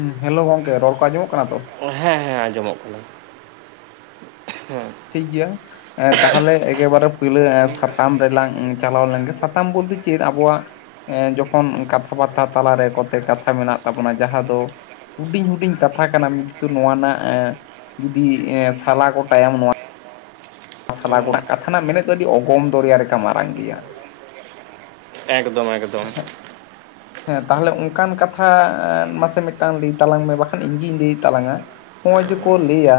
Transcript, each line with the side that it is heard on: left: ᱦᱩᱸ ᱦᱮᱞᱳ ᱜᱚᱝᱠᱮ ᱨᱚᱲ ᱠᱚ ᱟᱸᱡᱚᱢᱚᱜ ᱠᱟᱱᱟ ᱛᱚ?
right: ᱦᱮᱸ ᱦᱮᱸ ᱟᱸᱡᱚᱢᱚᱜ ᱠᱟᱱᱟ ᱦᱮᱸ᱾
left: ᱴᱷᱤᱠ ᱜᱮᱭᱟ᱾ ᱚᱸᱫ ᱛᱟᱦᱚᱞᱮ ᱮᱜᱮᱵᱟᱨᱮ ᱯᱳᱭᱞᱟ ᱥᱟᱛᱟᱢ ᱨᱮᱞᱟᱝ ᱪᱟᱞᱟᱣ ᱞᱮᱱᱜᱮ ᱥᱟᱛᱟᱢ ᱵᱚᱞᱛᱤ ᱪᱮᱫ ᱟᱵᱚᱣᱟᱜ ᱮᱸ ᱡᱚᱠᱷᱚᱱ ᱠᱟᱛᱷᱟ ᱵᱟᱛᱛᱷᱟ ᱛᱟᱞᱟᱨᱮ ᱠᱚᱛᱮ ᱠᱟᱛᱷᱟ ᱢᱮᱱᱟᱜ ᱛᱟᱵᱚᱱᱟ ᱡᱟᱦᱟᱸ ᱫᱚ ᱦᱩᱰᱤᱧ ᱦᱩᱰᱤᱧ ᱠᱟᱛᱷᱟ ᱠᱟᱱᱟ ᱛᱩ ᱱᱚᱣᱟ ᱨᱮᱱᱟᱜ ᱡᱩᱫᱤ ᱮᱸ ᱥᱟᱞᱟ ᱜᱚᱴᱟᱭᱟᱢ ᱱᱚᱣᱟ ᱥᱟᱞᱟ ᱜᱚᱱᱟᱜ ᱠᱟᱛᱷᱟ ᱱᱟᱜ ᱢᱮᱱᱮᱫ ᱫᱚ ᱟᱹᱰᱤ ᱚᱜᱚᱢ ᱫᱚᱨᱭᱟ ᱞᱮᱠᱟ ᱢᱟᱨᱟᱝ ᱜᱮᱭᱟ᱾
right: ᱮᱠᱫᱚᱢ ᱮᱠᱫᱚᱢ᱾
left: ᱦᱮᱸ ᱛᱟᱦᱚᱞᱮ ᱚᱱᱠᱟᱱ ᱠᱟᱛᱷᱟ ᱮᱻ ᱢᱟᱥᱮ ᱢᱤᱴᱟᱱ ᱞᱟᱹᱭ ᱛᱟᱞᱟᱝ ᱢᱮ ᱵᱟᱠᱷᱟᱱ ᱤᱧ ᱜᱤᱧ ᱞᱟᱹᱭᱮ ᱛᱟᱞᱟᱝ-ᱟ᱾ ᱦᱚᱸ ᱚᱭ ᱡᱮᱠᱚ ᱞᱟᱹᱭᱟ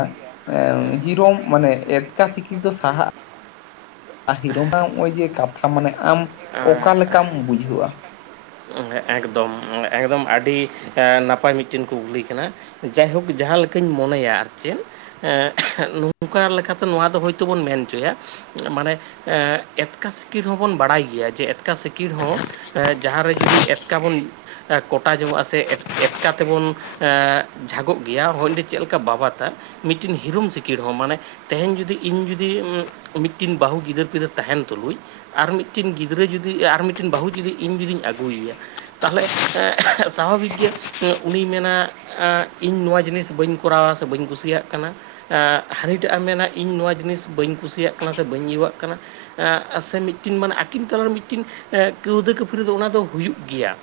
left: ᱮᱱ ᱦᱤᱨᱚᱢ ᱢᱟᱱᱮ ᱮᱛᱠᱟ ᱥᱤᱠᱤᱲ ᱫᱚ ᱥᱟᱦᱟᱜᱼᱟ᱾ ᱟ ᱦᱤᱨᱳᱢ ᱱᱟᱣ ᱚᱭ ᱡᱮ ᱠᱟᱛᱷᱟ ᱢᱟᱱᱮ ᱟᱢ ᱚᱠᱟ ᱞᱮᱠᱟᱢ ᱵᱩᱡᱷᱟᱹᱣ ᱟ?
right: ᱮ ᱮᱠᱫᱚᱢ ᱮᱠᱫᱚᱢ ᱟᱹᱰᱤ ᱟᱱ ᱱᱟᱯᱟᱭ ᱢᱤᱜᱴᱤᱱ ᱠᱩᱠᱞᱤ ᱠᱟᱱᱟ᱾ ᱡᱟᱭᱦᱳᱠ ᱡᱟᱦᱟᱸ ᱞᱮᱠᱟᱧ ᱢᱚᱱᱮᱭᱟ ᱟᱨ ᱪᱮᱫ ᱮᱸᱜ ᱱᱚᱝᱠᱟ ᱞᱮᱠᱟᱛᱮ ᱱᱚᱣᱟ ᱫᱚ ᱦᱳᱭᱛᱳ ᱵᱚᱱ ᱢᱮᱱ ᱪᱚᱭᱟ ᱢᱟᱱᱮ ᱮᱸᱜ ᱮᱛᱠᱟ ᱥᱤᱠᱤᱲ ᱦᱚᱸᱵᱚᱱ ᱵᱟᱲᱟᱭ ᱜᱮᱭᱟ ᱡᱮ ᱮᱛᱠᱟ ᱥᱤᱠᱤᱲ ᱦᱚᱸ ᱮᱡ ᱡᱟᱦᱟᱸ ᱨᱮ ᱡᱩᱫᱤ ᱮᱛ ᱠᱟᱵᱚᱱ ᱟᱸᱜ ᱠᱚᱴᱟ ᱡᱚᱝᱚᱜᱼᱟ ᱥᱮ ᱮᱴ ᱮᱛᱠᱟ ᱛᱮᱵᱚᱱ ᱮᱸᱜ ᱡᱷᱟᱜᱚᱜ ᱜᱮᱭᱟ ᱦᱚᱸᱭᱰᱮ ᱪᱮᱞ ᱞᱮᱠᱟ ᱵᱟᱵᱟᱛᱟ ᱢᱤᱴᱤᱱ ᱦᱤᱨᱚᱢ ᱥᱤᱠᱤᱲ ᱦᱚᱸ ᱢᱟᱱᱮ ᱛᱮᱦᱮᱧ ᱡᱩᱫᱤ ᱤᱧ ᱡᱩᱫᱤ ᱩᱸᱜ ᱢᱤᱴᱴᱤᱱ ᱵᱟᱹᱦᱩ ᱜᱤᱫᱟᱹᱨ ᱯᱤᱫᱟᱹᱨ ᱛᱟᱦᱮᱱ ᱛᱩᱞᱩᱡ ᱟᱨ ᱢᱤᱜᱴᱤᱱ ᱜᱤᱫᱽᱨᱟᱹ ᱡᱩᱫᱤ ᱟᱨ ᱦᱚᱸ ᱢᱤᱴᱤᱱ ᱵᱟᱹᱦᱩ ᱡᱩᱫᱤ ᱤᱧ ᱡᱩᱫᱤᱧ ᱟᱹᱜᱩᱭᱮᱭᱟ᱾ ᱛᱟᱦᱚᱞᱮ ᱮᱸᱜ ᱥᱟᱵᱷᱟᱵᱤᱠ ᱜᱮ ᱮᱸᱜ ᱩᱱᱤ ᱢᱮᱱᱟ ᱟᱸᱜ ᱤᱧ ᱱᱚᱣᱟ ᱡᱤᱱᱤᱥ ᱵᱟᱹᱧ ᱠᱚᱨᱟᱣᱟ ᱥᱮ ᱵᱟᱹᱧ ᱠᱩᱥᱤᱭᱟᱜ ᱠᱟᱱᱟ᱾ ᱟᱸᱜ ᱦᱟᱹᱱᱤᱴᱟᱜ ᱮᱢ ᱢᱮᱱᱟ ᱤᱧ ᱱᱚᱣᱟ ᱡᱤᱱᱤᱥ ᱵᱟᱹᱧ ᱠᱩᱥᱤᱭᱟᱜ ᱠᱟᱱᱟ ᱥᱮ ᱵᱟᱹᱧ ᱤᱭᱟᱹᱣᱟᱜ ᱠᱟᱱᱟ᱾ ᱟᱸᱜ ᱥᱮ ᱢᱤᱴᱤᱱ ᱢᱟᱱᱮ ᱟᱹᱠᱤᱱ ᱛᱟᱞᱟᱨᱮ ᱢᱤᱴᱤᱱ ᱠᱟᱹᱣᱫᱟᱹ ᱠᱟᱹᱯᱷᱟᱹᱨᱤ ᱫᱚ ᱚᱱᱟ ᱫᱚ ᱦᱩᱭᱩᱜ ᱜᱮᱭᱟ᱾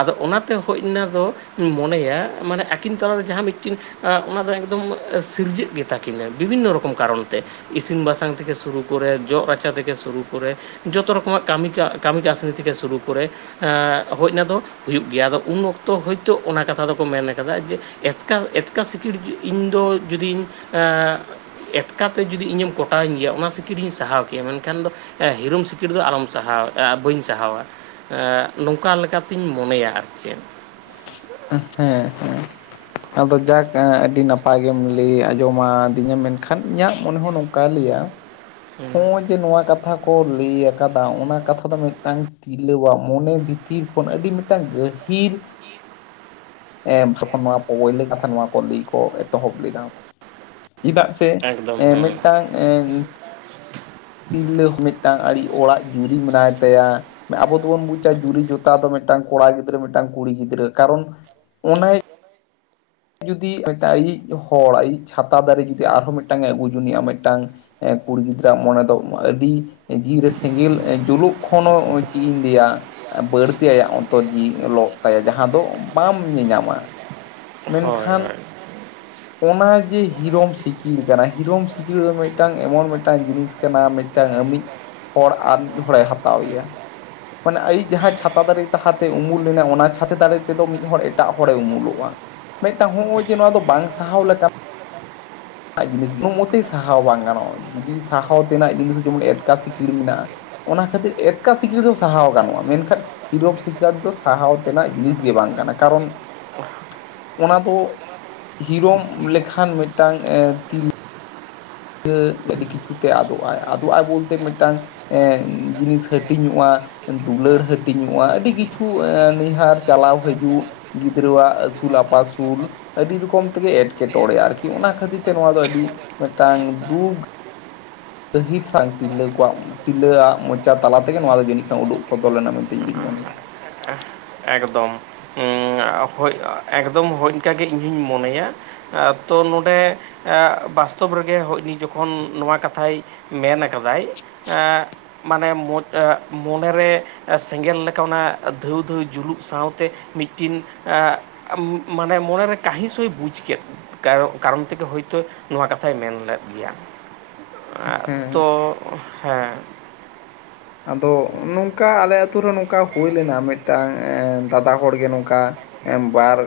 right: ᱟᱫᱚ ᱚᱱᱟᱛᱮ ᱦᱳᱢ ᱱᱟ ᱫᱚ ᱢᱚᱱᱮᱭᱟ ᱢᱟᱱᱮ ᱟᱹᱠᱤᱱ ᱛᱟᱞᱟᱨᱮ ᱡᱟᱦᱟᱸ ᱢᱤᱜᱴᱤᱱ ᱟ ᱚᱱᱟ ᱫᱚ ᱮᱠᱫᱚᱢ ᱥᱤᱨᱡᱟᱹᱜ ᱜᱮᱛᱟ ᱠᱤᱱᱟᱹ ᱵᱤᱵᱷᱤᱱᱱᱚ ᱨᱚᱠᱚᱢ ᱠᱟᱨᱚᱱ ᱛᱮ᱾ ᱤᱥᱤᱱ ᱵᱟᱥᱟᱝ ᱛᱷᱮᱠᱮ ᱥᱩᱨᱩ ᱠᱚᱨᱮ ᱡᱚᱜ ᱨᱟᱪᱟ ᱛᱷᱮᱠᱮ ᱥᱩᱨᱩ ᱠᱚᱨᱮ ᱡᱚᱛᱚ ᱨᱚᱠᱚᱢᱟᱜ ᱠᱟᱹᱢᱤ ᱠᱟᱜ ᱠᱟᱹᱢᱤ ᱠᱟᱹᱥᱱᱤ ᱛᱷᱮᱠᱮ ᱥᱩᱨᱩ ᱠᱚᱨᱮ ᱟᱜ ᱦᱳᱡ ᱱᱟ ᱫᱚ ᱦᱩᱭᱩᱜ ᱜᱮᱭᱟ ᱟᱫᱚ ᱩᱱ ᱚᱠᱛᱚ ᱦᱳᱭᱛᱳ ᱚᱱᱟ ᱠᱟᱛᱷᱟ ᱫᱚᱠᱚ ᱢᱮᱱ ᱟᱠᱟᱫᱟ ᱡᱮ ᱮᱛᱠᱟ ᱮᱛᱠᱟ ᱥᱤᱠᱤᱲ ᱡᱩ ᱤᱧᱫᱚ ᱡᱩᱫᱤᱧ ᱟᱸᱻ ᱮᱛᱠᱟ ᱛᱮ ᱡᱩᱫᱤ ᱤᱧ ᱮᱢ ᱠᱚᱴᱟ ᱟᱧ ᱜᱮᱭᱟ ᱚᱱᱟ ᱥᱤᱠᱤᱲ ᱤᱧ ᱥᱟᱦᱟᱣ ᱠᱮᱭᱟ ᱢᱮᱱᱠᱷᱟᱱ ᱫᱚ ᱮ ᱦᱤᱨᱳᱢ ᱥᱤᱠᱤᱲ ᱫᱚ ᱟᱞᱚᱢ ᱥᱟᱦᱟᱣ ᱮ-ᱟ ᱵᱟᱹᱧ ᱥᱟᱦᱟᱣᱟ᱾ ᱮᱸᱜ ᱱᱚᱝᱠᱟ ᱞᱮᱠᱟᱛᱤᱧ ᱢᱚᱱᱮᱭᱟ ᱟᱨ ᱪᱮᱫ᱾
left: ᱦᱮᱸ ᱦᱮᱸ᱾ ᱟᱫᱚ ᱡᱟᱠ ᱟᱸ ᱟᱹᱰᱤ ᱱᱟᱯᱟᱭ ᱜᱮᱢ ᱞᱟᱹᱭ ᱟᱸᱡᱚᱢᱟᱫᱤᱧᱟ ᱢᱮᱱᱠᱷᱟᱱ ᱤᱧᱟᱹᱜ ᱢᱚᱱᱮ ᱦᱚᱸ ᱱᱚᱝᱠᱟᱭ ᱞᱟᱹᱭᱟ
right: ᱦᱩᱸ,
left: ᱦᱚᱸᱼᱚᱭ ᱡᱮ ᱱᱚᱣᱟ ᱠᱟᱛᱷᱟ ᱠᱚ ᱞᱟᱹᱭ ᱟᱠᱟᱫᱟ ᱚᱱᱟ ᱠᱟᱛᱷᱟ ᱫᱚ ᱢᱤᱫᱴᱟᱝ ᱛᱤᱨᱞᱟᱹᱣᱟᱜ ᱢᱚᱱᱮ ᱵᱷᱤᱛᱤᱨ ᱠᱷᱚᱱ ᱟᱹᱰᱤ ᱢᱤᱫᱴᱟᱝ ᱜᱟᱹ ᱠᱤᱨ ᱮᱸ ᱵᱷᱟᱠᱷᱚᱱ ᱱᱚᱣᱟ ᱯᱚ ᱯᱳᱭᱞᱟᱹ ᱠᱟᱛᱷᱟ ᱱᱚᱣᱟ ᱠᱚ ᱞᱟᱹᱭ ᱠᱚ ᱮᱛᱚᱦᱚᱵ ᱞᱮᱫᱟ ᱪᱤᱫᱟᱜ ᱛᱮ
right: ᱮᱠᱫᱚᱢ
left: ᱮ
right: ᱦᱩᱸ
left: ᱢᱤᱜᱴᱟᱝ ᱮᱸ ᱡᱩᱢ ᱛᱤᱨᱞᱟᱹ ᱦᱚᱸ ᱢᱤᱜᱴᱟᱝ ᱟᱹᱲᱤ ᱚᱲᱟᱜ ᱡᱩᱨᱤ ᱢᱮᱱᱟᱭ ᱛᱟᱭᱟ᱾ ᱟᱵᱚ ᱫᱚᱵᱚᱱ ᱵᱩᱪᱟ ᱡᱩᱨᱤ ᱡᱚᱛᱟ ᱫᱚ ᱢᱤᱫᱴᱟᱝ ᱠᱚᱲᱟ ᱜᱤᱫᱽᱨᱟᱹ ᱢᱤᱫᱴᱟᱝ ᱠᱩᱲᱤ ᱜᱤᱫᱽᱨᱟᱹ ᱠᱟᱨᱚᱱ ᱚᱱᱮᱭ ᱡᱩᱫᱤ ᱟᱛᱟᱭᱤᱡ ᱦᱚᱲ ᱟᱭᱤᱡ ᱪᱷᱟᱛᱟ ᱫᱟᱨᱮ ᱡᱩᱫᱤ ᱟᱨᱦᱚᱸ ᱢᱤᱜᱴᱟᱝᱼᱮ ᱟᱹᱜᱩ ᱡᱚᱱᱤᱼᱟ ᱢᱤᱜᱴᱟᱝ ᱮ ᱠᱩᱲᱤ ᱜᱤᱫᱽᱨᱟᱹᱣᱟᱜ ᱢᱚᱱᱮ ᱫᱚ ᱟᱹᱰᱤ ᱡᱤᱣᱤ ᱨᱮ ᱥᱮᱸᱜᱮᱞ ᱡᱩᱞᱩᱜ ᱠᱷᱚᱱ ᱦᱚᱸ ᱪᱮᱫ ᱤᱧ ᱞᱟᱹᱭᱟ ᱮ ᱵᱟᱹᱲᱛᱤ ᱟᱭᱟᱜ ᱚᱱᱛᱚᱨ ᱡᱤᱣᱤ ᱞᱚᱜ ᱛᱟᱭᱟ ᱡᱟᱦᱟᱸ ᱫᱚ ᱵᱟᱢ ᱧᱮᱧᱟᱢᱟ᱾
right: ᱦᱳᱭ
left: ᱢᱮᱱᱠᱷᱟᱱ
right: ᱦᱳᱭ [unintelligible]
left: ᱚᱱᱟ ᱡᱮ ᱦᱤᱨᱳᱢ ᱥᱤᱠᱤᱲ ᱠᱟᱱᱟ ᱦᱤᱨᱳᱢ ᱥᱤᱠᱤᱲ ᱫᱚ ᱢᱤᱫᱴᱟᱝ ᱮᱢᱚᱱ ᱢᱤᱫᱴᱟᱝ ᱡᱤᱱᱤᱥ ᱠᱟᱱᱟ ᱢᱤᱫᱴᱟᱝ ᱟᱹᱢᱤᱡ ᱦᱚᱲ ᱟᱨ ᱢᱤᱫ ᱦᱚᱲᱮ ᱦᱟᱛᱟᱣᱮᱭᱟ᱾ ᱢᱟᱱᱮ ᱟᱭᱤᱡ ᱡᱟᱦᱟᱸᱭ ᱪᱷᱟᱛᱟ ᱫᱟᱨᱮ ᱛᱟᱦᱟ ᱛᱮ ᱩᱢᱩᱞ ᱞᱮᱱᱟᱭ ᱚᱱᱟ ᱪᱷᱟᱛᱟ ᱫᱟᱨᱮ ᱛᱮᱫᱚ ᱢᱤᱫ ᱦᱚᱲ ᱮᱴᱟᱜ ᱦᱚᱲᱮ ᱩᱢᱩᱞᱚᱜᱼᱟ᱾ ᱢᱤᱫᱴᱟᱝ ᱦᱩᱜᱼᱩᱭ ᱡᱮ ᱱᱚᱣᱟ ᱫᱚ ᱵᱟᱝ ᱥᱟᱦᱟᱣ ᱞᱮᱠᱟ ᱱᱟᱜ ᱡᱤᱱᱤᱥ ᱠᱳᱱᱳ ᱢᱚᱛᱮᱭ ᱥᱟᱦᱟᱣ ᱵᱟᱝ ᱜᱟᱱᱚᱜᱼᱟ ᱡᱩᱫᱤ ᱥᱟᱦᱟᱣ ᱛᱮᱱᱟᱜ ᱡᱤᱱᱤᱥ ᱡᱮᱢᱚᱱ ᱮᱛᱠᱟ ᱥᱤᱠᱤᱲ ᱢᱮᱱᱟᱜᱼᱟ᱾ ᱚᱱᱟ ᱠᱷᱟᱹᱛᱤᱨ ᱮᱛᱠᱟ ᱥᱤᱠᱤᱲ ᱫᱚ ᱥᱟᱦᱟᱣ ᱜᱟᱱᱚᱜᱼᱟ ᱢᱮᱱᱠᱷᱟᱱ ᱦᱤᱨᱳᱢ ᱥᱤᱠᱟᱹᱲ ᱫᱚ ᱥᱟᱦᱟᱣ ᱛᱮᱱᱟᱜ ᱡᱤᱱᱤᱥ ᱜᱮ ᱵᱟᱝ ᱠᱟᱱᱟ ᱠᱟᱨᱚᱱ ᱚᱱᱟ ᱫᱚ ᱦᱤᱨᱳᱢ ᱞᱮᱠᱷᱟᱱ ᱢᱤᱫᱴᱟᱝ ᱛᱤᱞᱼᱼ -ᱟᱹ ᱟᱹᱰᱤ ᱠᱤᱪᱷᱩ ᱛᱮ ᱟᱫᱚᱜᱼᱟᱭ ᱟᱫᱚᱜᱼᱟᱭ ᱵᱚᱞᱛᱮ ᱢᱤᱫᱴᱟᱝ ᱡᱤᱱᱤᱥ ᱦᱟᱹᱴᱤᱧᱚᱜᱼᱟ ᱫᱩᱞᱟᱹᱲ ᱦᱟᱹᱴᱤᱧᱚᱜᱼᱟ ᱟᱹᱰᱤ ᱠᱤᱪᱷᱩ ᱱᱤᱭᱦᱟᱨ ᱪᱟᱞᱟᱣ ᱦᱤᱡᱩᱜ ᱜᱤᱫᱽᱨᱟᱹᱣᱟᱜ ᱟᱹᱥᱩᱞ ᱟᱯᱟᱥᱩᱞ᱾ ᱟᱹᱰᱤ ᱨᱚᱠᱚᱢ ᱛᱮᱜᱮ ᱮᱸᱴᱠᱮᱴᱚᱬᱮᱼᱟ ᱟᱨᱠᱤ ᱚᱱᱟ ᱠᱷᱟᱹᱛᱤᱨ ᱛᱮ ᱱᱚᱣᱟ ᱫᱚ ᱟᱹᱰᱤ ᱢᱤᱫᱴᱟᱝ ᱫᱩᱠ ᱜᱟᱹᱦᱤᱨ ᱥᱟᱜ ᱛᱤᱨᱞᱟᱹ ᱠᱚᱣᱟᱜ ᱛᱤᱨᱞᱟᱹᱣᱟᱜ ᱢᱚᱪᱟ ᱛᱟᱞᱟ ᱛᱮᱜᱮ ᱱᱚᱣᱟ ᱫᱚ ᱡᱟᱹᱱᱤᱡ ᱠᱷᱟᱱ ᱩᱰᱩᱜ ᱥᱚᱫᱚᱨ ᱞᱮᱱᱟ ᱢᱮᱱᱛᱮ ᱤᱧ ᱫᱩᱧ ᱢᱚᱱᱮᱭᱟ᱾
right: ᱮᱠᱫᱚᱢ ᱮᱸ ᱦᱳᱡ ᱮᱠᱫᱚᱢ ᱦᱳᱡ ᱮᱱᱠᱟ ᱜᱮ ᱤᱧ ᱦᱚᱧ ᱢᱚᱱᱮᱭᱟ᱾ ᱛᱚ ᱱᱚᱰᱮ ᱵᱟᱥᱛᱚᱵ ᱨᱮᱜᱮ ᱦᱳᱡ ᱩᱱᱤ ᱡᱚᱠᱷᱚᱱ ᱱᱚᱣᱟ ᱠᱟᱛᱷᱟᱭ ᱢᱮᱱ ᱟᱠᱟᱫᱟᱭ ᱮ ᱢᱟᱱᱮ ᱢᱚᱡᱼᱟ ᱢᱚᱱᱮ ᱨᱮ ᱥᱮᱸᱜᱮᱞ ᱞᱮᱠᱟ ᱚᱱᱟ ᱫᱷᱟᱣ ᱫᱷᱟᱣ᱾ ᱡᱩᱞᱩᱜ ᱥᱟᱶᱛᱮ ᱢᱤᱫᱴᱤᱱ ᱮᱸ ᱢᱟᱱᱮ ᱢᱚᱱᱮᱨᱮ ᱠᱟᱹᱦᱤᱥᱩᱭ ᱦᱩᱸᱭ ᱵᱩᱡᱽ ᱠᱮᱫ᱾ ᱠᱟᱨᱚᱜ ᱠᱟᱨᱚᱱ ᱛᱮᱜᱮ ᱦᱳᱭᱛᱳ ᱱᱚᱣᱟ ᱠᱟᱛᱷᱟᱭ ᱢᱮᱱ ᱞᱮᱫ ᱜᱮᱭᱟ ᱮᱸ
left: ᱦᱮᱸ
right: ᱛᱚ ᱦᱮᱸ
left: ᱟᱫᱚ ᱱᱚᱝᱠᱟ ᱟᱞᱮ ᱟᱛᱩᱨ ᱨᱮ ᱱᱚᱝᱠᱟ ᱦᱩᱭ ᱞᱮᱱᱟ ᱢᱤᱫᱴᱟᱱ ᱮᱸ ᱫᱟᱫᱟ ᱦᱚᱲᱜᱮ ᱱᱚᱝᱠᱟᱼᱼ ᱮᱸ ᱵᱟᱨ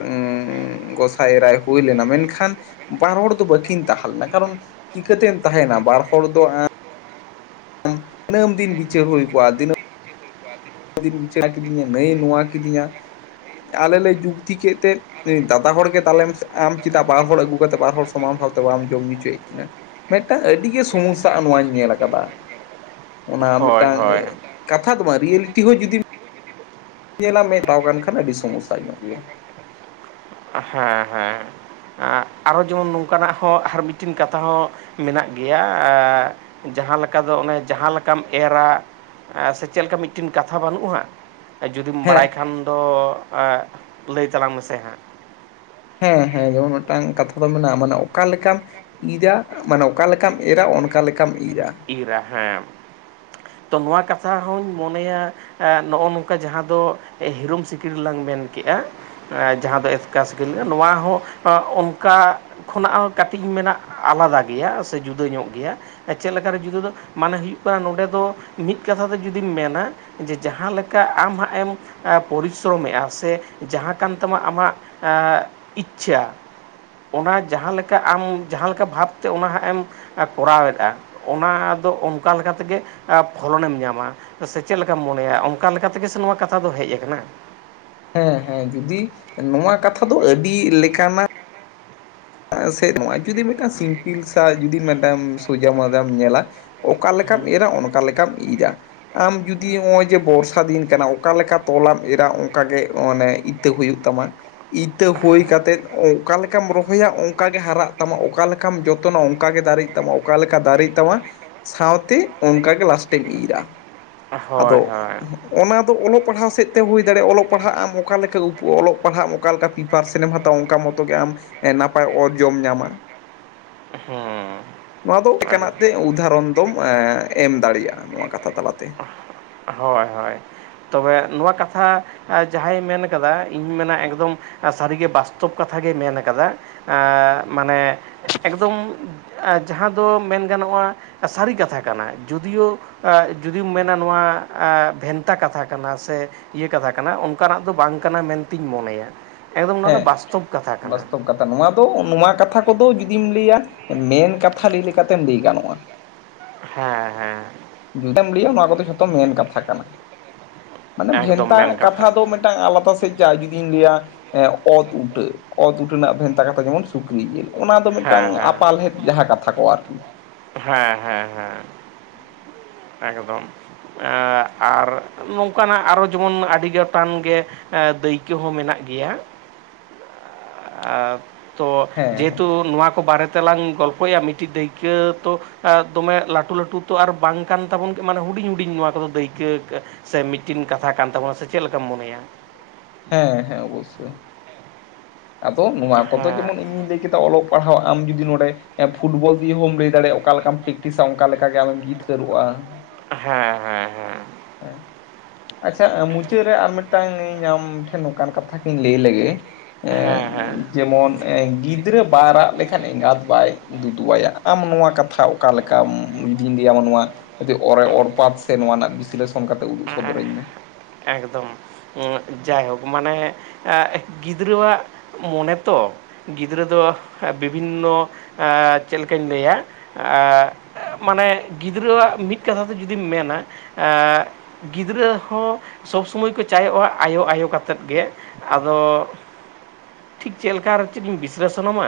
left: ᱜᱚᱸᱥᱟᱭ ᱮᱨᱟᱭ ᱦᱩᱭ ᱞᱮᱱᱟ ᱢᱮᱱᱠᱷᱟᱱᱼᱼ ᱵᱟᱨ ᱦᱚᱲ ᱫᱚ ᱵᱟᱹᱠᱤᱱ ᱛᱟᱦᱮᱸ ᱞᱮᱱᱟ ᱠᱟᱨᱚᱱ ᱪᱤᱠᱟᱹᱛᱮᱢ ᱛᱟᱦᱮᱱᱟ ᱵᱟᱨ ᱦᱚᱲ ᱫᱚ ᱮᱸ ᱫᱤᱟᱹᱢ ᱫᱤᱱ ᱵᱤᱪᱟᱹᱨ ᱦᱩᱭ ᱠᱚᱜᱼᱟ ᱫᱤᱱᱟᱹ ᱡ ᱫᱤᱱ ᱵᱤᱪᱟ ᱠᱤᱫᱤᱧᱟ ᱱᱷᱟᱹᱭ ᱱᱚᱣᱟ ᱠᱤᱫᱤᱧᱟ ᱟᱞᱮ ᱞᱮ ᱡᱩᱠᱛᱤ ᱠᱮᱫ ᱛᱮ ᱚᱱᱤ ᱫᱟᱫᱟ ᱦᱚᱲᱜᱮ ᱫᱟᱞᱮ ᱢᱮᱥᱮ ᱟᱢ‌ ᱪᱮᱫᱟᱜ ᱵᱟᱨ ᱦᱚᱲ ᱟᱹᱜᱩ ᱠᱟᱛᱮᱫ ᱵᱟᱨ ᱦᱚᱲ ᱥᱚᱢᱟᱱ ᱵᱷᱟᱶᱛᱮ ᱵᱟᱢ ᱡᱚᱢ ᱧᱩ ᱚᱪᱚᱭᱮᱫ ᱠᱤᱱᱟ᱾ ᱢᱤᱫᱴᱟᱝ ᱟᱹᱰᱤᱜᱮ ᱥᱚᱢᱚᱥᱟᱜ-ᱟ ᱱᱚᱣᱟᱧ ᱧᱮᱞ ᱟᱠᱟᱫᱟ᱾ ᱚᱱᱟ
right: ᱦᱳᱭ
left: ᱢᱤᱫᱴᱟᱝ
right: ᱦᱳᱭ
left: ᱠᱟᱛᱷᱟ ᱫᱚ ᱵᱟᱝ ᱨᱤᱭᱮᱞᱤᱴᱤ ᱦᱚᱸ ᱡᱩᱫᱤ ᱧᱮᱞᱟ ᱢᱮᱫ ᱴᱷᱟᱣ ᱠᱟᱱ ᱠᱷᱟᱱ ᱟᱹᱰᱤ ᱥᱚᱢᱚᱥᱟ ᱧᱚᱜ ᱜᱮᱭᱟ᱾
right: ᱦᱮᱸ ᱦᱮᱸ ᱟᱨᱚ ᱡᱮᱢᱚᱱ ᱱᱚᱝᱠᱟᱱᱟᱜ ᱦᱚᱸ ᱟᱨ ᱢᱤᱫᱴᱤᱱ ᱠᱟᱛᱷᱟ ᱦᱚᱸ ᱢᱮᱱᱟᱜ ᱜᱮᱭᱟ ᱟ ᱡᱟᱦᱟᱸ ᱞᱮᱠᱟ ᱫᱚ ᱚᱱᱮ ᱡᱟᱦᱟᱸ ᱞᱮᱠᱟᱢ ᱮᱨᱟ. ᱼᱼ ᱮ ᱥᱮ ᱪᱮᱫ ᱞᱮᱠᱟ ᱢᱤᱫᱴᱮᱱ ᱠᱟᱛᱷᱟ ᱵᱟᱱᱩᱜ-ᱟ ᱦᱟᱸᱜ᱾ ᱮ ᱡᱩᱫᱤᱢ ᱵᱟᱲᱟᱭ
left: ᱦᱮᱸ
right: ᱠᱷᱟᱱ ᱫᱚ ᱟᱸ ᱞᱟᱹᱭ ᱛᱟᱞᱟᱝ ᱢᱮᱥᱮ ᱦᱟᱸᱜ᱾
left: ᱦᱮᱸ ᱦᱮᱸ ᱡᱮᱢᱚᱱ ᱢᱤᱫᱴᱟᱝ ᱠᱟᱛᱷᱟ ᱫᱚ ᱢᱮᱱᱟᱜᱼᱟ ᱢᱟᱱᱮ ᱚᱠᱟ ᱞᱮᱠᱟᱱᱼᱼ ᱤᱨᱟ ᱢᱟᱱᱮ ᱚᱠᱟ ᱞᱮᱠᱟᱢ ᱮᱨᱟ ᱚᱱᱠᱟ ᱞᱮᱠᱟᱢ ᱤᱨᱟ. ᱾
right: ᱤᱨᱟ ᱦᱮᱸ ᱛᱚ ᱱᱚᱣᱟ ᱠᱟᱛᱷᱟ ᱦᱚᱧ ᱢᱚᱱᱮᱭᱟ ᱮ ᱱᱚᱜᱼᱚ ᱱᱚᱝᱠᱟ ᱡᱟᱦᱟᱸ ᱫᱚ ᱦᱤᱨᱳᱚᱢ ᱥᱤᱠᱲᱤᱡ ᱞᱟᱝ ᱢᱮᱱ ᱠᱮᱜᱼᱟ᱾ ᱮᱸ ᱡᱟᱦᱟᱸ ᱫᱚ ᱮᱥᱠᱟᱥ ᱥᱤᱠᱤᱞ ᱱᱚᱣᱟ ᱦᱚᱸ ᱚᱸ ᱚᱱᱠᱟ ᱠᱷᱚᱱᱟᱜ ᱦᱚᱸ ᱠᱟᱹᱴᱤᱡ ᱢᱮᱱᱟᱜ ᱟᱞᱟᱫᱟ ᱜᱮᱭᱟ ᱥᱮ ᱡᱩᱫᱟᱹ ᱧᱚᱜ ᱜᱮᱭᱟ ᱪᱮᱫ ᱞᱮᱠᱟᱨᱮ ᱡᱩᱫᱟᱹ ᱫᱚ, ᱢᱟᱱᱮ ᱦᱩᱭᱩᱜ ᱠᱟᱱᱟ ᱱᱚᱰᱮ ᱫᱚ ᱢᱤᱫ ᱠᱟᱛᱷᱟ ᱛᱮ ᱡᱩᱫᱤᱢ ᱢᱮᱱᱟ ᱡᱮ ᱡᱟᱦᱟᱸ ᱞᱮᱠᱟ ᱟᱢ ᱦᱟᱸᱜ ᱮᱢ ᱯᱚᱨᱤᱥᱨᱚᱢᱮᱜᱼᱟ, ᱥᱮ ᱡᱟᱦᱟᱸ ᱠᱟᱱ ᱛᱟᱢᱟ ᱟᱢᱟᱜ ᱮᱸᱜ ᱤᱪᱪᱷᱷᱟ ᱚᱱᱟ ᱡᱟᱦᱟᱸ ᱞᱮᱠᱟ, ᱟᱢ ᱡᱟᱦᱟᱸ ᱞᱮᱠᱟ ᱵᱷᱟᱵᱛᱮ ᱚᱱᱟ ᱦᱟᱸᱜ ᱮᱢ ᱠᱚᱨᱟᱣᱮᱫ-ᱟ ᱚᱱᱟ ᱫᱚ ᱚᱱᱠᱟ ᱞᱮᱠᱟ ᱛᱮᱜᱮ ᱯᱷᱚᱞᱚᱱᱮᱢ ᱧᱟᱢᱟ, ᱥᱮ ᱪᱮᱫ ᱞᱮᱠᱟᱢ ᱢᱚᱱᱮᱭᱟ? ᱚᱱᱠᱟ ᱞᱮᱠᱟ ᱛᱮᱜᱮ ᱥᱮ ᱱᱚᱣᱟ ᱠᱟᱛᱷᱟ ᱫᱚ ᱦᱮᱡ ᱠᱟᱱᱟ,
left: ᱦᱮᱸ ᱦᱮᱸ ᱡᱩᱫᱤ ᱱᱚᱣᱟ ᱠᱟᱛᱷᱟ ᱫᱚ ᱟᱹᱰᱤ ᱞᱮᱠᱟᱱᱟ ᱥᱮ ᱱᱚᱣᱟ ᱡᱩᱫᱤ ᱢᱤᱫᱴᱟᱝ ᱥᱤᱢᱯᱤᱞ ᱥᱟ ᱡᱩᱫᱤᱢ ᱢᱤᱫᱴᱟᱝ ᱥᱳᱡᱟ ᱢᱟᱡᱟᱢ [unintelligible] ᱧᱮᱞᱟ ᱚᱠᱟ ᱞᱮᱠᱟᱢ ᱮᱨᱟ ᱚᱱᱠᱟ ᱞᱮᱠᱟᱢ ᱤᱨᱟ᱾ ᱟᱢ ᱡᱩᱫᱤ ᱦᱚᱸᱜᱼᱚᱭ ᱡᱮ ᱵᱚᱨᱥᱟ ᱫᱤᱱ ᱠᱟᱱᱟ, ᱚᱠᱟ ᱞᱮᱠᱟ ᱛᱚᱞᱟᱢ ᱮᱨᱟ ᱚᱱᱠᱟᱜ ᱜᱮ ᱢᱟᱱᱮ ᱤᱛᱟᱹ ᱦᱩᱭᱩᱜ ᱛᱟᱢᱟ, ᱤᱛᱟᱹ ᱦᱳᱭ ᱠᱟᱛᱮᱜ ᱚᱠᱟ ᱞᱮᱠᱟᱢ ᱨᱚᱦᱚᱭᱟ ᱚᱱᱠᱟᱜᱮ ᱦᱟᱨᱟᱜ ᱛᱟᱢᱟ, ᱚᱠᱟ ᱞᱮᱠᱟᱢ ᱡᱚᱛᱚᱱᱟ ᱚᱱᱠᱟᱜᱮ ᱫᱟᱨᱮᱜ ᱛᱟᱢᱟ, ᱚᱠᱟ ᱞᱮᱠᱟ ᱫᱟᱨᱮᱜ ᱛᱟᱢᱟ, ᱥᱟᱶᱛᱮ ᱚᱱᱠᱟ ᱜᱮ ᱞᱟᱥᱴᱮᱢ ᱤᱨᱟ,
right: ᱦᱚᱭ
left: ᱟᱫᱚ
right: ᱦᱚᱭ
left: ᱚᱱᱟ ᱫᱚ ᱚᱞᱚᱜ ᱯᱟᱲᱦᱟᱣ ᱥᱮᱫ ᱛᱮ ᱦᱩᱭ ᱫᱟᱲᱮᱭᱟᱜ-ᱟ, ᱚᱞᱚᱜ ᱯᱟᱲᱦᱟᱜ ᱟᱢ ᱚᱠᱟ ᱞᱮᱠᱟ ᱩᱯᱩ [unintelligible] ᱚᱞᱚᱜ ᱯᱟᱲᱦᱟᱜ ᱚᱠᱟ ᱞᱮᱠᱟ ᱯᱤᱯᱟᱨᱥᱮᱱ ᱮᱢ ᱦᱟᱛᱟᱣᱟ ᱚᱱᱠᱟ ᱢᱚᱛᱚ ᱜᱮ ᱮᱸ ᱟᱢ ᱱᱟᱯᱟᱭ ᱚᱨᱡᱚᱢ ᱧᱟᱢᱟ,
right: ᱦᱩᱸ
left: ᱱᱚᱣᱟ ᱫᱚ ᱮᱠᱟᱱᱟᱜ ᱛᱮ ᱩᱫᱟᱦᱚᱨᱚᱱ ᱫᱚᱢ ᱮᱢ ᱫᱟᱲᱮᱭᱟᱜᱼᱟ, ᱱᱚᱣᱟ ᱠᱟᱛᱷᱟ ᱛᱟᱞᱟᱛᱮ
right: ᱦᱚᱭ ᱦᱚᱭ ᱮᱫ ᱱᱚᱣᱟ ᱠᱟᱛᱷᱟ ᱡᱟᱦᱟᱸᱭ ᱢᱮᱱ ᱠᱟᱫᱟ, ᱤᱧᱦᱚᱸᱧ ᱢᱮᱱᱟ ᱮᱠᱫᱚᱢ ᱥᱟᱹᱨᱤ ᱜᱮ ᱵᱟᱥᱛᱚᱵᱽ ᱠᱟᱛᱷᱟ ᱜᱮ ᱢᱮᱱ ᱠᱟᱫᱟ, ᱮᱸ ᱢᱟᱱᱮ ᱮᱠᱫᱚᱢ ᱡᱟᱦᱟᱸ ᱫᱚ ᱢᱮᱱ ᱜᱟᱱᱚᱜᱼᱟ, ᱥᱟᱹᱨᱤ ᱠᱟᱛᱷᱟ ᱠᱟᱱᱟ, ᱡᱳᱫᱤᱭᱳ ᱡᱩᱫᱤᱢ ᱢᱮᱱᱟ ᱱᱚᱣᱟ ᱵᱷᱮᱱᱛᱟ ᱠᱟᱛᱷᱟ ᱠᱟᱱᱟ ᱥᱮ ᱤᱭᱟᱹ ᱠᱟᱛᱷᱟ ᱠᱟᱱᱟ, ᱚᱱᱠᱟᱱᱟᱜ ᱫᱚ ᱵᱟᱝ ᱠᱟᱱᱟ ᱢᱮᱱᱛᱤᱧ ᱢᱚᱱᱮᱭᱟ, ᱮᱠᱫᱚᱢ ᱱᱚᱣᱟ ᱫᱚ
left: ᱦᱮᱸ,
right: ᱵᱟᱥᱛᱚᱵ ᱠᱟᱛᱷᱟ ᱠᱟᱱᱟ
left: ᱵᱟᱥᱛᱚᱵ ᱱᱚᱣᱟ ᱫᱚ ᱱᱚᱣᱟ ᱠᱟᱛᱷᱟ ᱠᱚᱫᱚ ᱡᱩᱫᱤᱢ ᱞᱟᱹᱭ-ᱟ, ᱢᱮᱱ ᱠᱟᱛᱷᱟ ᱞᱟᱹᱭ ᱞᱮᱠᱟ ᱛᱮᱢ ᱞᱟᱹᱭ ᱜᱟᱱᱚᱜ-ᱟ᱾
right: ᱦᱮᱸ [inaudible]
left: ᱡᱩᱫᱮᱢ ᱞᱟᱹᱭᱟ ᱱᱚᱣᱟ ᱠᱚᱫᱚ ᱡᱚᱛᱚ ᱢᱮᱱ ᱠᱟᱛᱷᱟ ᱠᱟᱱᱟ, ᱢᱟᱱᱮ
right: ᱮᱠᱫᱚᱢ
left: ᱵᱷᱮᱱᱛᱟ
right: ᱢᱮᱱ
left: ᱠᱟᱛᱷᱟ ᱫᱚ ᱴᱟᱝ ᱟᱞᱟᱫᱟ ᱥᱮᱡ ᱡᱟ ᱡᱩᱫᱤᱧ ᱞᱟᱹᱭᱟ, ᱚᱛ ᱩᱴᱟᱹ ᱚᱛ ᱩᱴᱟᱹ ᱨᱮᱱᱟᱜ ᱵᱷᱮᱱᱛᱟ ᱠᱟᱛᱷᱟ ᱡᱮᱢᱚᱱ ᱥᱩᱠᱨᱤ ᱡᱮᱞ ᱚᱱᱟ ᱫᱚ ᱢᱤᱫᱴᱟᱝ
right: ᱦᱮᱸ ᱦᱮᱸ
left: ᱟᱯᱟᱞᱦᱮᱫ ᱡᱟᱦᱟᱸ ᱠᱟᱛᱷᱟ ᱠᱚ ᱟᱨᱠᱤ,
right: ᱦᱮᱸᱼᱦᱮᱸᱼᱦᱮᱸ ᱮᱠᱫᱚᱢ ᱟᱨ ᱱᱚᱝᱠᱟᱱᱟᱜ ᱟᱨᱚ ᱡᱮᱢᱚᱱ ᱟᱹᱰᱤ ᱜᱚᱴᱟᱝ ᱜᱮ, ᱫᱟᱹᱭᱠᱟᱹ ᱦᱚᱸ ᱢᱮᱱᱟᱜ ᱜᱮᱭᱟ᱾ [inaudible] ᱛᱚ
left: ᱦᱮᱸ ᱦᱮᱸ
right: ᱡᱮᱦᱮᱛᱩ ᱱᱚᱣᱟ ᱠᱚ ᱵᱟᱨᱮ ᱛᱮᱞᱟᱝ ᱜᱚᱞᱯᱚᱭᱮᱫ-ᱟ, ᱢᱤᱫᱴᱤᱡ ᱫᱟᱹᱭᱠᱟᱹ ᱛᱚ ᱫᱚᱢᱮ ᱞᱟᱹᱴᱩ ᱞᱟᱹᱴᱩ ᱛᱚ ᱟᱨ ᱵᱟᱝ ᱠᱟᱱ ᱛᱟᱵᱚᱱ ᱜᱮ ᱢᱟᱱᱮ ᱦᱩᱰᱤᱧ ᱦᱩᱰᱤᱧ ᱱᱚᱣᱟ ᱠᱚᱫᱚ ᱫᱟᱹᱭᱠᱟᱹ ᱥᱮ ᱢᱤᱫᱴᱤᱱ ᱠᱟᱛᱷᱟ ᱠᱟᱱ ᱛᱟᱵᱚᱱᱟ, ᱥᱮ ᱪᱮᱫ ᱞᱮᱠᱟᱢ ᱢᱚᱱᱮᱭᱟ?
left: ᱦᱮᱸ ᱦᱮᱸ ᱚᱵᱚᱥᱥᱳᱭ, ᱟᱫᱚ ᱱᱚᱣᱟ ᱠᱚᱫᱚ
right: ᱦᱮᱸ
left: ᱡᱮᱢᱚᱱ ᱤᱧᱤᱧ ᱞᱟᱹᱭ ᱠᱮᱫᱟ ᱯᱟᱲᱦᱟᱣ ᱟᱢ ᱡᱩᱫᱤ ᱱᱚᱰᱮ, ᱯᱷᱩᱴᱵᱚᱞ ᱫᱤᱭᱮ ᱦᱚᱸ ᱞᱟᱹᱭ ᱫᱟᱲᱮᱜᱼᱟ, ᱚᱠᱟ ᱞᱮᱠᱟᱢ ᱯᱮᱠᱴᱤᱥᱟ ᱚᱱᱠᱟ ᱞᱮᱠᱟ ᱜᱮ ᱟᱢᱮᱢ ᱡᱤᱛᱠᱟᱹᱨᱚᱜᱼᱟ᱾
right: ᱦᱮᱸ ᱦᱮᱸ
left: ᱟᱪᱪᱷᱟ ᱢᱩᱪᱟᱹᱫᱽ ᱨᱮ ᱟᱨ ᱢᱤᱫᱴᱟᱝ ᱤᱧ ᱧᱟᱢ ᱴᱷᱮᱱ ᱱᱚᱝᱠᱟᱱ ᱠᱟᱛᱷᱟ ᱜᱮᱧ ᱞᱟᱹᱭ ᱞᱮᱜᱮ
right: ᱦᱮᱸ ᱦᱮᱸ
left: ᱡᱮᱢᱚᱱ ᱜᱤᱫᱽᱨᱟᱹ ᱵᱟᱭ ᱨᱟᱜ ᱞᱮᱠᱷᱟᱱ ᱮᱸᱜᱟᱛ ᱵᱟᱭ ᱫᱩᱫᱩᱣᱟᱭᱟ ᱟᱢ ᱱᱚᱣᱟ ᱠᱟᱛᱷᱟ ᱚᱠᱟ ᱞᱮᱠᱟᱢ ᱡᱩᱫᱤᱧ ᱞᱟᱹᱭᱟ ᱢᱟ ᱱᱚᱣᱟ, ᱡᱩᱫᱤ ᱚᱨᱮ ᱚᱨᱯᱟᱛ ᱥᱮ ᱱᱚᱣᱟ ᱨᱮᱱᱟᱜ ᱵᱤᱥᱞᱮᱥᱚᱱ ᱠᱟᱛᱮ ᱩᱫᱩᱜ
right: ᱦᱮᱸ
left: ᱥᱚᱫᱚᱨᱟᱹᱧ ᱢᱮ?
right: ᱮᱠᱫᱚᱢ ᱡᱟᱭᱦᱳᱠ ᱢᱟᱱᱮ ᱜᱤᱫᱽᱨᱟᱹᱣᱟᱜ᱾ ᱢᱚᱱᱮᱛᱚ ᱜᱤᱫᱽᱨᱟᱹ ᱫᱚ ᱵᱤᱵᱷᱤᱱᱚ ᱪᱮᱫ ᱞᱮᱠᱟᱧ ᱞᱟᱹᱭᱟ? ᱟᱸᱻ ᱢᱟᱱᱮ ᱜᱤᱫᱽᱨᱟᱹᱣᱟᱜ ᱢᱤᱫ ᱠᱟᱛᱷᱟ ᱛᱮ ᱡᱩᱫᱤᱢ ᱢᱮᱱᱟ᱾ ᱟᱸᱻ ᱜᱤᱫᱽᱨᱟᱹ ᱦᱚᱸ, ᱥᱚᱵᱽ ᱥᱚᱢᱚᱭ ᱠᱚ ᱪᱟᱭᱚᱜᱼᱟ ᱟᱭᱳ ᱼᱟᱭᱳ ᱠᱟᱛᱮᱫ ᱜᱮ ᱟᱫᱚ᱾ ᱴᱷᱤᱠ ᱪᱮᱫ ᱞᱮᱠᱟ ᱟᱨ ᱪᱮᱫ ᱤᱧ ᱵᱤᱥᱞᱮᱥᱚᱱ ᱟᱢᱟ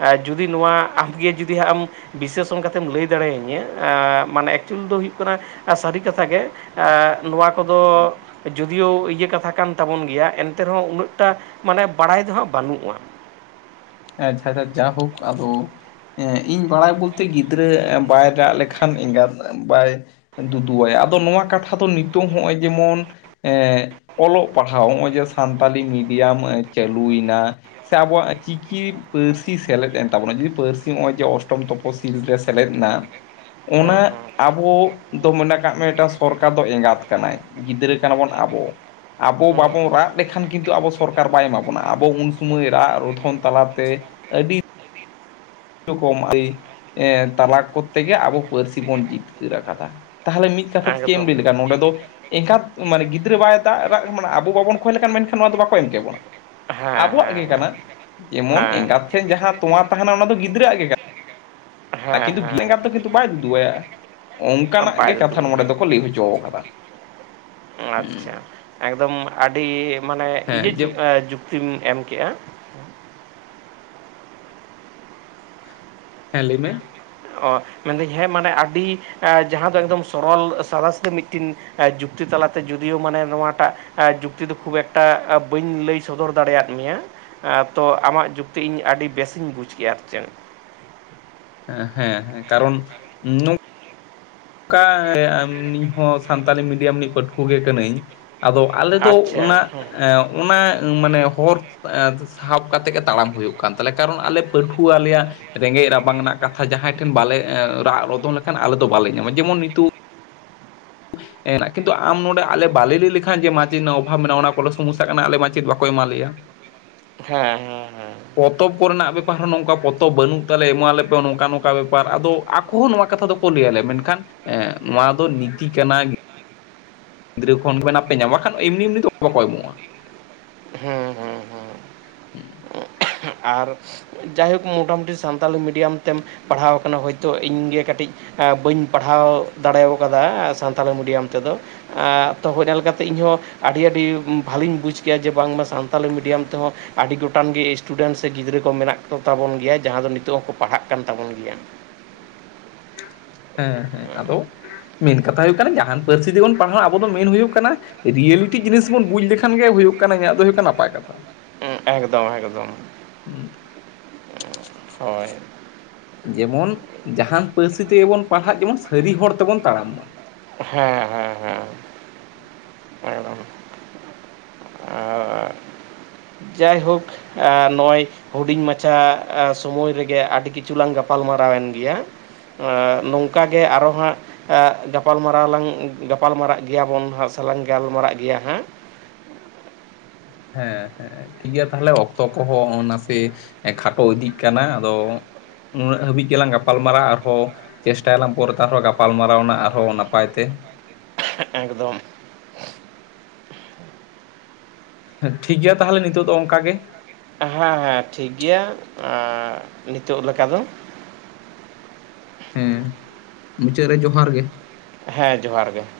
right: ᱟᱨ ᱡᱩᱫᱤ ᱱᱚᱣᱟ ᱟᱢᱜᱮ ᱡᱩᱫᱤ ᱦᱟᱸᱜ ᱮᱢ, ᱵᱤᱥᱮᱥᱚᱱ ᱠᱟᱛᱮᱢ ᱞᱟᱹᱭ ᱫᱟᱲᱮᱭᱟᱹᱧᱟᱹ ᱢᱟᱱᱮ ᱮᱠᱪᱩᱭᱮᱞ ᱫᱚ ᱦᱩᱭᱩᱜ ᱠᱟᱱᱟ᱾ ᱥᱟᱹᱨᱤ ᱠᱟᱛᱷᱟ ᱜᱮ ᱱᱚᱣᱟ ᱠᱚᱫᱚ, ᱡᱩᱫᱤᱭᱳ ᱤᱭᱟᱹ ᱠᱟᱛᱷᱟ ᱠᱟᱱ ᱛᱟᱵᱚᱱ ᱜᱮᱭᱟ ᱮᱱᱛᱮ ᱨᱮᱦᱚᱸ ᱩᱱᱟᱹᱜ ᱴᱟ ᱢᱟᱱᱮ ᱵᱟᱲᱟᱭ ᱫᱚ ᱦᱟᱸᱜ ᱵᱟᱹᱱᱩᱜᱼᱟ?
left: ᱦᱮᱸ ᱟᱪᱟᱷᱟ ᱟᱪᱪᱦᱟ ᱡᱟ ᱦᱳᱠ ᱟᱞᱚ᱾ ᱮᱸᱻ ᱤᱧ ᱵᱟᱲᱟᱭ ᱵᱚᱞᱛᱮ ᱜᱤᱫᱽᱨᱟᱹ ᱵᱟᱭ ᱨᱟᱜ ᱞᱮᱠᱷᱟᱱ ᱮᱸᱜᱟᱛ ᱵᱟᱭ ᱫᱩᱫᱩᱣᱟᱭᱟ ᱟᱫᱚ ᱱᱚᱣᱟ ᱠᱟᱛᱷᱟ ᱫᱚ ᱱᱤᱛᱳᱝ ᱱᱚᱜᱼᱚᱭ ᱡᱮᱢᱚᱱ, ᱮᱸ ᱚᱞᱚᱜ ᱯᱟᱲᱦᱟᱣ ᱱᱚᱜᱼᱚᱭ ᱡᱮ ᱥᱟᱱᱛᱟᱞᱤ ᱢᱤᱰᱤᱭᱟᱢ ᱪᱟᱹᱞᱩᱭᱮᱱᱟ ᱾ ᱥᱮ ᱟᱵᱚᱣᱟᱜ ᱪᱤᱠᱼᱼ ᱠᱤ ᱯᱟᱹᱨᱥᱤ ᱥᱮᱞᱮᱫ ᱮᱱ ᱛᱟᱵᱚᱱᱟ ᱡᱩᱫᱤ ᱯᱟᱹᱨᱥᱤ ᱱᱚᱜᱼᱚᱭ ᱡᱮ ᱚᱥᱴᱚᱢ ᱛᱚᱯᱚᱥᱤᱞ ᱨᱮ ᱥᱮᱞᱮᱫ ᱮᱱᱟ᱾ ᱚᱱᱟ
right: ᱦᱮᱸ
left: ᱟᱵᱚ ᱫᱚ ᱢᱚᱱᱮ ᱠᱟᱜ ᱢᱮ ᱢᱤᱫᱴᱟᱝ ᱥᱚᱨᱠᱟᱨ ᱫᱚ ᱮᱸᱜᱟᱛ ᱠᱟᱱᱟᱭ᱾ ᱜᱤᱫᱽᱨᱟᱹ ᱠᱟᱱᱟ ᱵᱚᱱ ᱟᱵᱚ᱾ ᱟᱵᱚ ᱵᱟᱵᱚᱱ ᱨᱟᱜ ᱞᱮᱠᱷᱟᱱ ᱠᱤᱱᱛᱩ ᱟᱵᱚ ᱥᱚᱨᱠᱟᱨ ᱵᱟᱭ ᱮᱢᱟ ᱵᱚᱱᱟ ᱟᱵᱚ ᱩᱱ ᱥᱚᱢᱚᱭ ᱨᱟᱜ ᱨᱚᱫᱷᱚᱱ᱾ ᱛᱟᱞᱟᱛᱮ ᱟᱹᱰᱤ, ᱨᱚᱠᱚᱢᱟᱹᱨᱤ ᱛᱟᱞᱟ ᱠᱚᱨᱛᱮ ᱜᱮ ᱟᱵᱚ ᱯᱟᱹᱨᱥᱤ ᱵᱚᱱ ᱡᱤᱛᱠᱟᱹᱨ ᱟᱠᱟᱫᱟ ᱛᱟᱦᱚᱞᱮ ᱢᱤᱫ ᱠᱟᱛᱷᱟ ᱛᱮ
right: ᱦᱮᱸ ᱦᱮᱸ ᱦᱮᱸ
left: ᱪᱮᱫ ᱮᱢ
right: ᱮᱠᱫᱚᱢ
left: ᱞᱟᱹᱭ ᱞᱮᱠᱷᱟᱱ ᱱᱚᱸᱰᱮ ᱫᱚ᱾ ᱮᱱᱜᱟᱛ ᱢᱟᱱᱮ ᱜᱤᱫᱽᱨᱟᱹ ᱵᱟᱭ ᱫᱟᱜ ᱨᱟᱜ ᱢᱟᱱᱮ ᱟᱵᱚ ᱵᱟᱵᱚᱱ ᱠᱦᱚᱭ ᱞᱮᱠᱷᱟᱱ ᱢᱮᱱᱠᱷᱟᱱ ᱱᱚᱣᱟ ᱫᱚ ᱵᱟᱠᱚ ᱮᱢ ᱠᱮ ᱵᱚᱱᱟ᱾
right: ᱦᱮᱸ ᱦᱮᱸ
left: ᱟᱵᱚᱣᱟᱜ ᱜᱮ ᱠᱟᱱᱟ ᱡᱮᱢᱚᱱ
right: ᱦᱮᱸ
left: ᱮᱸᱜᱟᱛ ᱴᱷᱮᱱ ᱡᱟᱦᱟᱸ ᱛᱚᱣᱟ ᱛᱟᱦᱮᱱᱟ ᱚᱱᱟ ᱫᱚ ᱜᱤ ᱜᱤᱫᱽᱨᱟᱹᱼᱟᱜ ᱜᱮ ᱠᱟᱱᱟ
right: ᱦᱮᱸ
left: ᱠᱤᱱᱛᱩ ᱜᱤᱫᱨᱟᱹ
right: ᱦᱮᱸ
left: ᱮᱸᱜᱟᱜ ᱫᱚ ᱠᱤᱱᱛᱩ ᱵᱟᱭ ᱫᱩᱫᱩᱜᱟᱭᱟ ᱾
right: ᱦᱮᱸ
left: ᱚᱱᱠᱟᱱᱟᱜ ᱜᱮ
right: ᱵᱟᱭ ᱫᱩᱫᱩ
left: ᱠᱟᱛᱷᱟ ᱱᱚᱸᱰᱮ
right: ᱟᱭᱟ
left: ᱫᱚᱠᱚ ᱞᱟᱹᱭ ᱦᱚᱪᱚ ᱟᱠᱟᱫᱟ᱾
right: ᱟᱪᱪᱷᱟ ᱮᱠᱫᱚᱢ ᱟᱹᱰᱤ ᱢᱟᱱᱮ ᱤᱭᱟᱹ
left: ᱦᱮᱸ ᱡᱮ
right: ᱡᱩ ᱡᱩᱠᱛᱤᱢ ᱮᱢ ᱠᱮᱼᱟ᱾
left: ᱦᱮᱸ ᱞᱟᱹᱭ ᱢᱮ?
right: ᱢᱮᱱ ᱫᱟᱹᱧ ᱦᱮᱸ ᱢᱟᱱᱮ ᱟᱹᱰᱤ ᱟᱸ ᱡᱟᱦᱟᱸ ᱫᱚ ᱮᱠᱫᱚᱢ ᱥᱚᱨᱚᱞ ᱥᱟᱫᱟ ᱥᱤᱫᱟᱹ ᱢᱤᱫᱴᱤᱱ, ᱡᱩᱠᱛᱤ ᱛᱟᱞᱟᱛᱮ ᱡᱩᱫᱤᱭᱳ ᱢᱟᱱᱮ ᱱᱚᱣᱟᱴᱟᱜ, ᱟᱸᱻ ᱡᱩᱠᱛᱤ ᱫᱚ ᱠᱷᱩᱵ ᱮᱠᱴᱟ ᱵᱟᱹᱧ ᱞᱟᱹᱭ ᱥᱚᱫᱚᱨ ᱫᱟᱲᱮᱭᱟᱜ ᱢᱮᱭᱟ᱾ ᱟᱸᱻ ᱛᱚ ᱟᱢᱟᱜ ᱡᱩᱠᱛᱤ ᱤᱧ ᱟᱹᱰᱤ ᱵᱮᱹᱥᱤᱧ ᱵᱩᱡᱽ ᱠᱮᱜᱼᱟ ᱟᱨ ᱪᱮᱫ?
left: ᱮᱸ ᱦᱮᱸ ᱦᱮᱸ ᱠᱟᱨᱚᱱ ᱱᱚ ᱠᱟ ᱱᱤ ᱦᱚᱸ ᱥᱟᱱᱛᱟᱞᱤ ᱢᱤᱰᱤᱭᱟᱢ ᱨᱤᱱᱤᱡᱽ ᱯᱟᱹᱴᱷᱣᱟᱹ ᱜᱮ ᱠᱟᱹᱱᱟᱹᱧ ᱟᱫᱚ, ᱟᱞᱮ ᱫᱚ
right: ᱟᱪᱪᱷᱟ
left: ᱚᱱᱟ
right: ᱦᱮᱸ
left: ᱮᱸ ᱚᱱᱟ ᱢᱟᱱᱮ ᱦᱚᱨ ᱮᱸ ᱥᱟᱵ ᱠᱟᱛᱮᱜ ᱜᱮ ᱛᱟᱲᱟᱢ ᱦᱳᱭᱳᱜ ᱠᱟᱱ ᱛᱟᱞᱮᱭᱟ ᱠᱟᱨᱚᱱ ᱟᱞᱮ ᱯᱟᱹᱴᱷᱩᱣᱟᱹ ᱟᱞᱮᱭᱟᱜ, ᱨᱮᱸᱜᱮᱡ ᱨᱟᱵᱟᱝ ᱨᱮᱱᱟᱜ ᱠᱟᱛᱷᱟ ᱡᱟᱦᱟᱸᱭ ᱴᱷᱮᱱ ᱵᱟᱞᱮ ᱨᱟᱜ ᱨᱚᱫᱦᱚᱱ ᱞᱮᱠᱷᱟᱱ ᱟᱞᱮ ᱫᱚ ᱵᱟᱞᱮ ᱧᱟᱢᱟ ᱡᱮᱢᱚᱱ ᱱᱤᱛᱚᱜ, ᱮᱸ ᱠᱤᱱᱛᱩ ᱟᱢ ᱱᱚᱸᱰᱮ ᱟᱞᱮ ᱵᱟᱞᱮ ᱞᱟᱹᱭ ᱞᱮᱠᱷᱟᱱ ᱡᱮ ᱢᱟᱪᱮᱫ ᱱᱚᱣᱟ ᱨᱮᱱᱟᱜ ᱚᱵᱷᱟᱵᱽ ᱢᱮᱱᱟᱜᱼᱟ ᱚᱱᱟ ᱠᱚᱞᱮ ᱥᱚᱢᱚᱥᱥᱟ ᱠᱟᱱᱟ ᱟᱞᱮ ᱢᱟᱪᱮᱫ ᱵᱟᱠᱚ ᱮᱢᱟ ᱞᱮᱭᱟ᱾
right: ᱦᱮᱸᱼᱦᱮᱸᱼᱦᱮᱸ,
left: ᱯᱚᱛᱚᱵ ᱠᱚᱨᱮᱱᱟᱜ ᱵᱮᱯᱟᱨ ᱦᱚᱸ ᱱᱚᱝᱠᱟ ᱯᱚᱛᱚᱵ ᱵᱟᱹᱱᱩᱜ ᱛᱟᱞᱮ ᱮᱢᱟᱞᱮᱯᱮ ᱱᱚᱝᱠᱟ ᱵᱚᱝᱠᱟ ᱵᱮᱯᱟᱨ ᱟᱫᱚ ᱟᱠ ᱠᱳᱦᱚ ᱱᱚᱣᱟ ᱠᱟᱛᱷᱟ ᱫᱚᱠᱚ ᱞᱟᱹᱭ ᱟᱞᱮᱭᱟ ᱢᱮᱱᱠᱷᱟᱱ ᱮᱸ ᱱᱚᱣᱟ ᱫᱚ ᱱᱤᱛᱤ ᱠᱟᱱᱟ᱾ ᱜᱤᱫᱽᱨᱟᱹ ᱠᱷᱚᱱ ᱜᱮ ᱱᱟᱦᱟᱜ ᱯᱮ ᱧᱟᱢᱟ ᱵᱟᱠᱷᱟᱱ ᱮᱢᱱᱤ ᱮᱢᱱᱤ ᱫᱚ ᱵᱟᱠᱚ ᱮᱢᱚᱜᱼᱟ᱾
right: ᱦᱮᱸᱼᱦᱮᱸᱼᱦᱮᱸ,
left: ᱦᱩᱸ,
right: ᱟᱨ ᱡᱟᱭᱦᱳᱠ ᱢᱚᱴᱟᱢᱩᱴᱤ ᱥᱟᱱᱛᱟᱞᱤ ᱢᱤᱰᱤᱭᱟᱢ ᱛᱮᱢ ᱯᱟᱲᱦᱟᱣ ᱟᱠᱟᱱᱟ ᱦᱚᱳᱭᱛᱚ ᱤᱧ ᱜᱮ ᱠᱟᱴᱤᱡ ᱮᱸ ᱵᱟᱹᱧ ᱯᱟᱲᱦᱟᱣ ᱫᱟᱲᱮᱣ ᱟᱠᱟᱫᱟ ᱥᱟᱱᱛᱟᱲᱤ ᱢᱤᱰᱤᱭᱟᱢ ᱛᱮᱫᱚ᱾ ᱟᱸ, ᱛᱚ ᱦᱳ ᱧᱮᱞ ᱠᱟᱛᱮ ᱤᱧ ᱦᱚᱸ ᱟᱰᱤ ᱟᱹᱰᱤ ᱩᱸ ᱵᱷᱟᱞᱤᱧ ᱵᱩᱡᱽ ᱠᱮᱭᱟ ᱡᱮ ᱵᱟᱝᱢᱟ ᱥᱟᱱ ᱛᱟᱞᱤ ᱢᱤᱰᱤᱭᱟᱢ ᱛᱮᱦᱚᱸ ᱟᱰᱤ ᱜᱚᱴᱟᱝ ᱜᱮ ᱤᱥᱴ ᱴᱩᱰᱮᱱᱥ ᱥᱮ ᱜᱤᱫᱽᱨᱟᱹ ᱠᱚ ᱢᱮᱱᱟᱜ ᱠᱚᱛᱟᱵᱚᱱ ᱜᱮᱭᱟ ᱡᱟᱦᱟᱸ ᱫᱚ ᱱᱤᱛᱚᱜ ᱦᱚᱸᱠᱚ ᱯᱟᱲᱦᱟᱜ ᱠᱟᱱ ᱛᱟᱵᱚᱱ ᱜᱮᱭᱟ᱾
left: ᱯ-ᱪᱟᱜ, ᱦᱮᱸ ᱦᱮᱸ ᱟᱫᱚ ᱢᱮᱱ ᱠᱟᱛᱷᱟ ᱦᱳᱭᱳᱜ ᱠᱟᱱᱟ ᱡᱟᱦᱟᱱ ᱯᱟᱹᱨᱥᱤ ᱛᱮᱵᱚᱱ ᱯᱟᱲᱦᱟᱜ ᱟᱵᱚ ᱫᱚ ᱢᱮᱱ ᱦᱳᱭᱳᱜ ᱠᱟᱱᱟ ᱨᱤᱭᱮᱹᱞᱤᱴᱤ ᱡᱤᱱᱤᱥ ᱵᱚᱱ ᱵᱩᱡᱽ ᱞᱮᱠᱷᱟᱱ ᱜᱮ ᱦᱩᱭᱩᱜ ᱠᱟᱱᱟ ᱤᱧᱟᱹᱜ ᱫᱚ ᱦᱩᱭᱩᱜ ᱠᱟᱱᱟ ᱱᱟᱯᱟᱭ ᱠᱟᱛᱷᱟ᱾
right: ᱩᱸ, ᱮᱠᱫᱚᱢ ᱮᱠᱫᱚᱢ ᱾
left: ᱷᱩᱸᱦ ᱥᱟᱜ ᱾
right: ᱦᱚᱭ ᱾
left: ᱡᱮᱢᱚᱱ ᱡᱟᱦᱟᱱ ᱯᱟᱹᱨᱥᱤ ᱛᱮᱜᱮ ᱵᱚᱱ ᱯᱟᱲᱦᱟᱜ ᱡᱮᱢᱚᱱ ᱥᱟᱹᱨᱤ ᱦᱚᱲ ᱛᱮᱵᱚᱱ ᱛᱟᱲᱟᱢ ᱢᱟ᱾
right: ᱷᱮᱸᱦᱼᱦᱮᱸᱼᱦᱮᱸ ᱾ ᱮᱠᱫᱚᱢ ᱟ ᱾ ᱡᱟᱭᱦᱳᱠ, ᱮᱸ ᱱᱚᱜᱼᱚᱭ ᱦᱩᱰᱤᱧ ᱢᱟᱪᱷᱟ ᱟ ᱥᱚᱢᱚᱭ ᱨᱮᱜᱮ ᱟᱰᱤ ᱠᱤᱪᱷᱩ ᱞᱟᱝ ᱜᱟᱯᱟᱞᱢᱟᱨᱟᱣ ᱮᱱ ᱜᱮᱭᱟ᱾ ᱮᱸ, ᱱᱚᱝᱠᱟ ᱜᱮ ᱟᱨᱚ ᱦᱟᱸᱜ ᱮᱸ ᱜᱟᱯᱟᱞᱢᱟᱨᱟᱣ ᱞᱟᱝ ᱜᱟᱯᱟᱞ ᱢᱟᱨᱟᱜ ᱜᱮᱭᱟᱵᱚᱱ ᱦᱟᱸᱜ ᱥᱮ ᱞᱟᱝ ᱜᱟᱞᱢᱟᱨᱟᱜ ᱜᱮᱭᱟ ᱦᱮᱸᱦ
left: ᱦᱮᱸᱦ ᱦᱮᱸ ᱾ ᱴᱷᱤᱠ ᱜᱮᱭᱟ ᱛᱟᱦᱞᱮ ᱚᱠᱛᱚ ᱠᱚᱦᱚᱸ ᱱᱟᱥᱮᱹ ᱮᱸ ᱠᱷᱟᱴᱚ ᱤᱫᱤᱜ ᱠᱟᱱᱟ ᱟᱫᱚ ᱩᱱᱟᱹᱜ ᱦᱟᱹᱵᱤᱡ ᱜᱮᱞᱟᱝ ᱜᱟᱯᱟᱞᱢᱟᱨᱟᱜ ᱟᱨᱦᱚ ᱪᱮᱥᱴᱟᱭ ᱟᱞᱟᱝ ᱯᱚᱨᱮᱛᱮ ᱟᱨᱦᱚᱸ ᱜᱟᱯᱟᱞ ᱢᱟᱨᱟᱣᱱᱟᱜ ᱟᱨᱦᱚᱸ ᱱᱟᱯᱟᱭ ᱛᱮ ᱾
right: ᱦᱮᱸᱜ ᱮᱠᱫᱚᱢ ᱾
left: ᱦᱮ, ᱴᱷᱤᱠ ᱜᱮᱭᱟ ᱛᱟᱦᱞᱮ ᱱᱤᱛᱚᱜ ᱫᱚ ᱚᱝᱠᱟ ᱜᱮ ᱾
right: ᱦᱮᱸ ᱦᱮᱸ ᱴᱷᱤᱠ ᱜᱮᱭᱟ ᱮᱸ ᱱᱤᱛᱚᱜ ᱞᱮᱠᱟ ᱫᱚ ᱾
left: ᱦᱮᱸ, ᱢᱩᱪᱟᱹᱫ ᱨᱮ ᱡᱚᱦᱟᱨ ᱜᱮ ᱾
right: ᱦᱮᱸ, ᱡᱚᱦᱟᱨ ᱜᱮ ᱾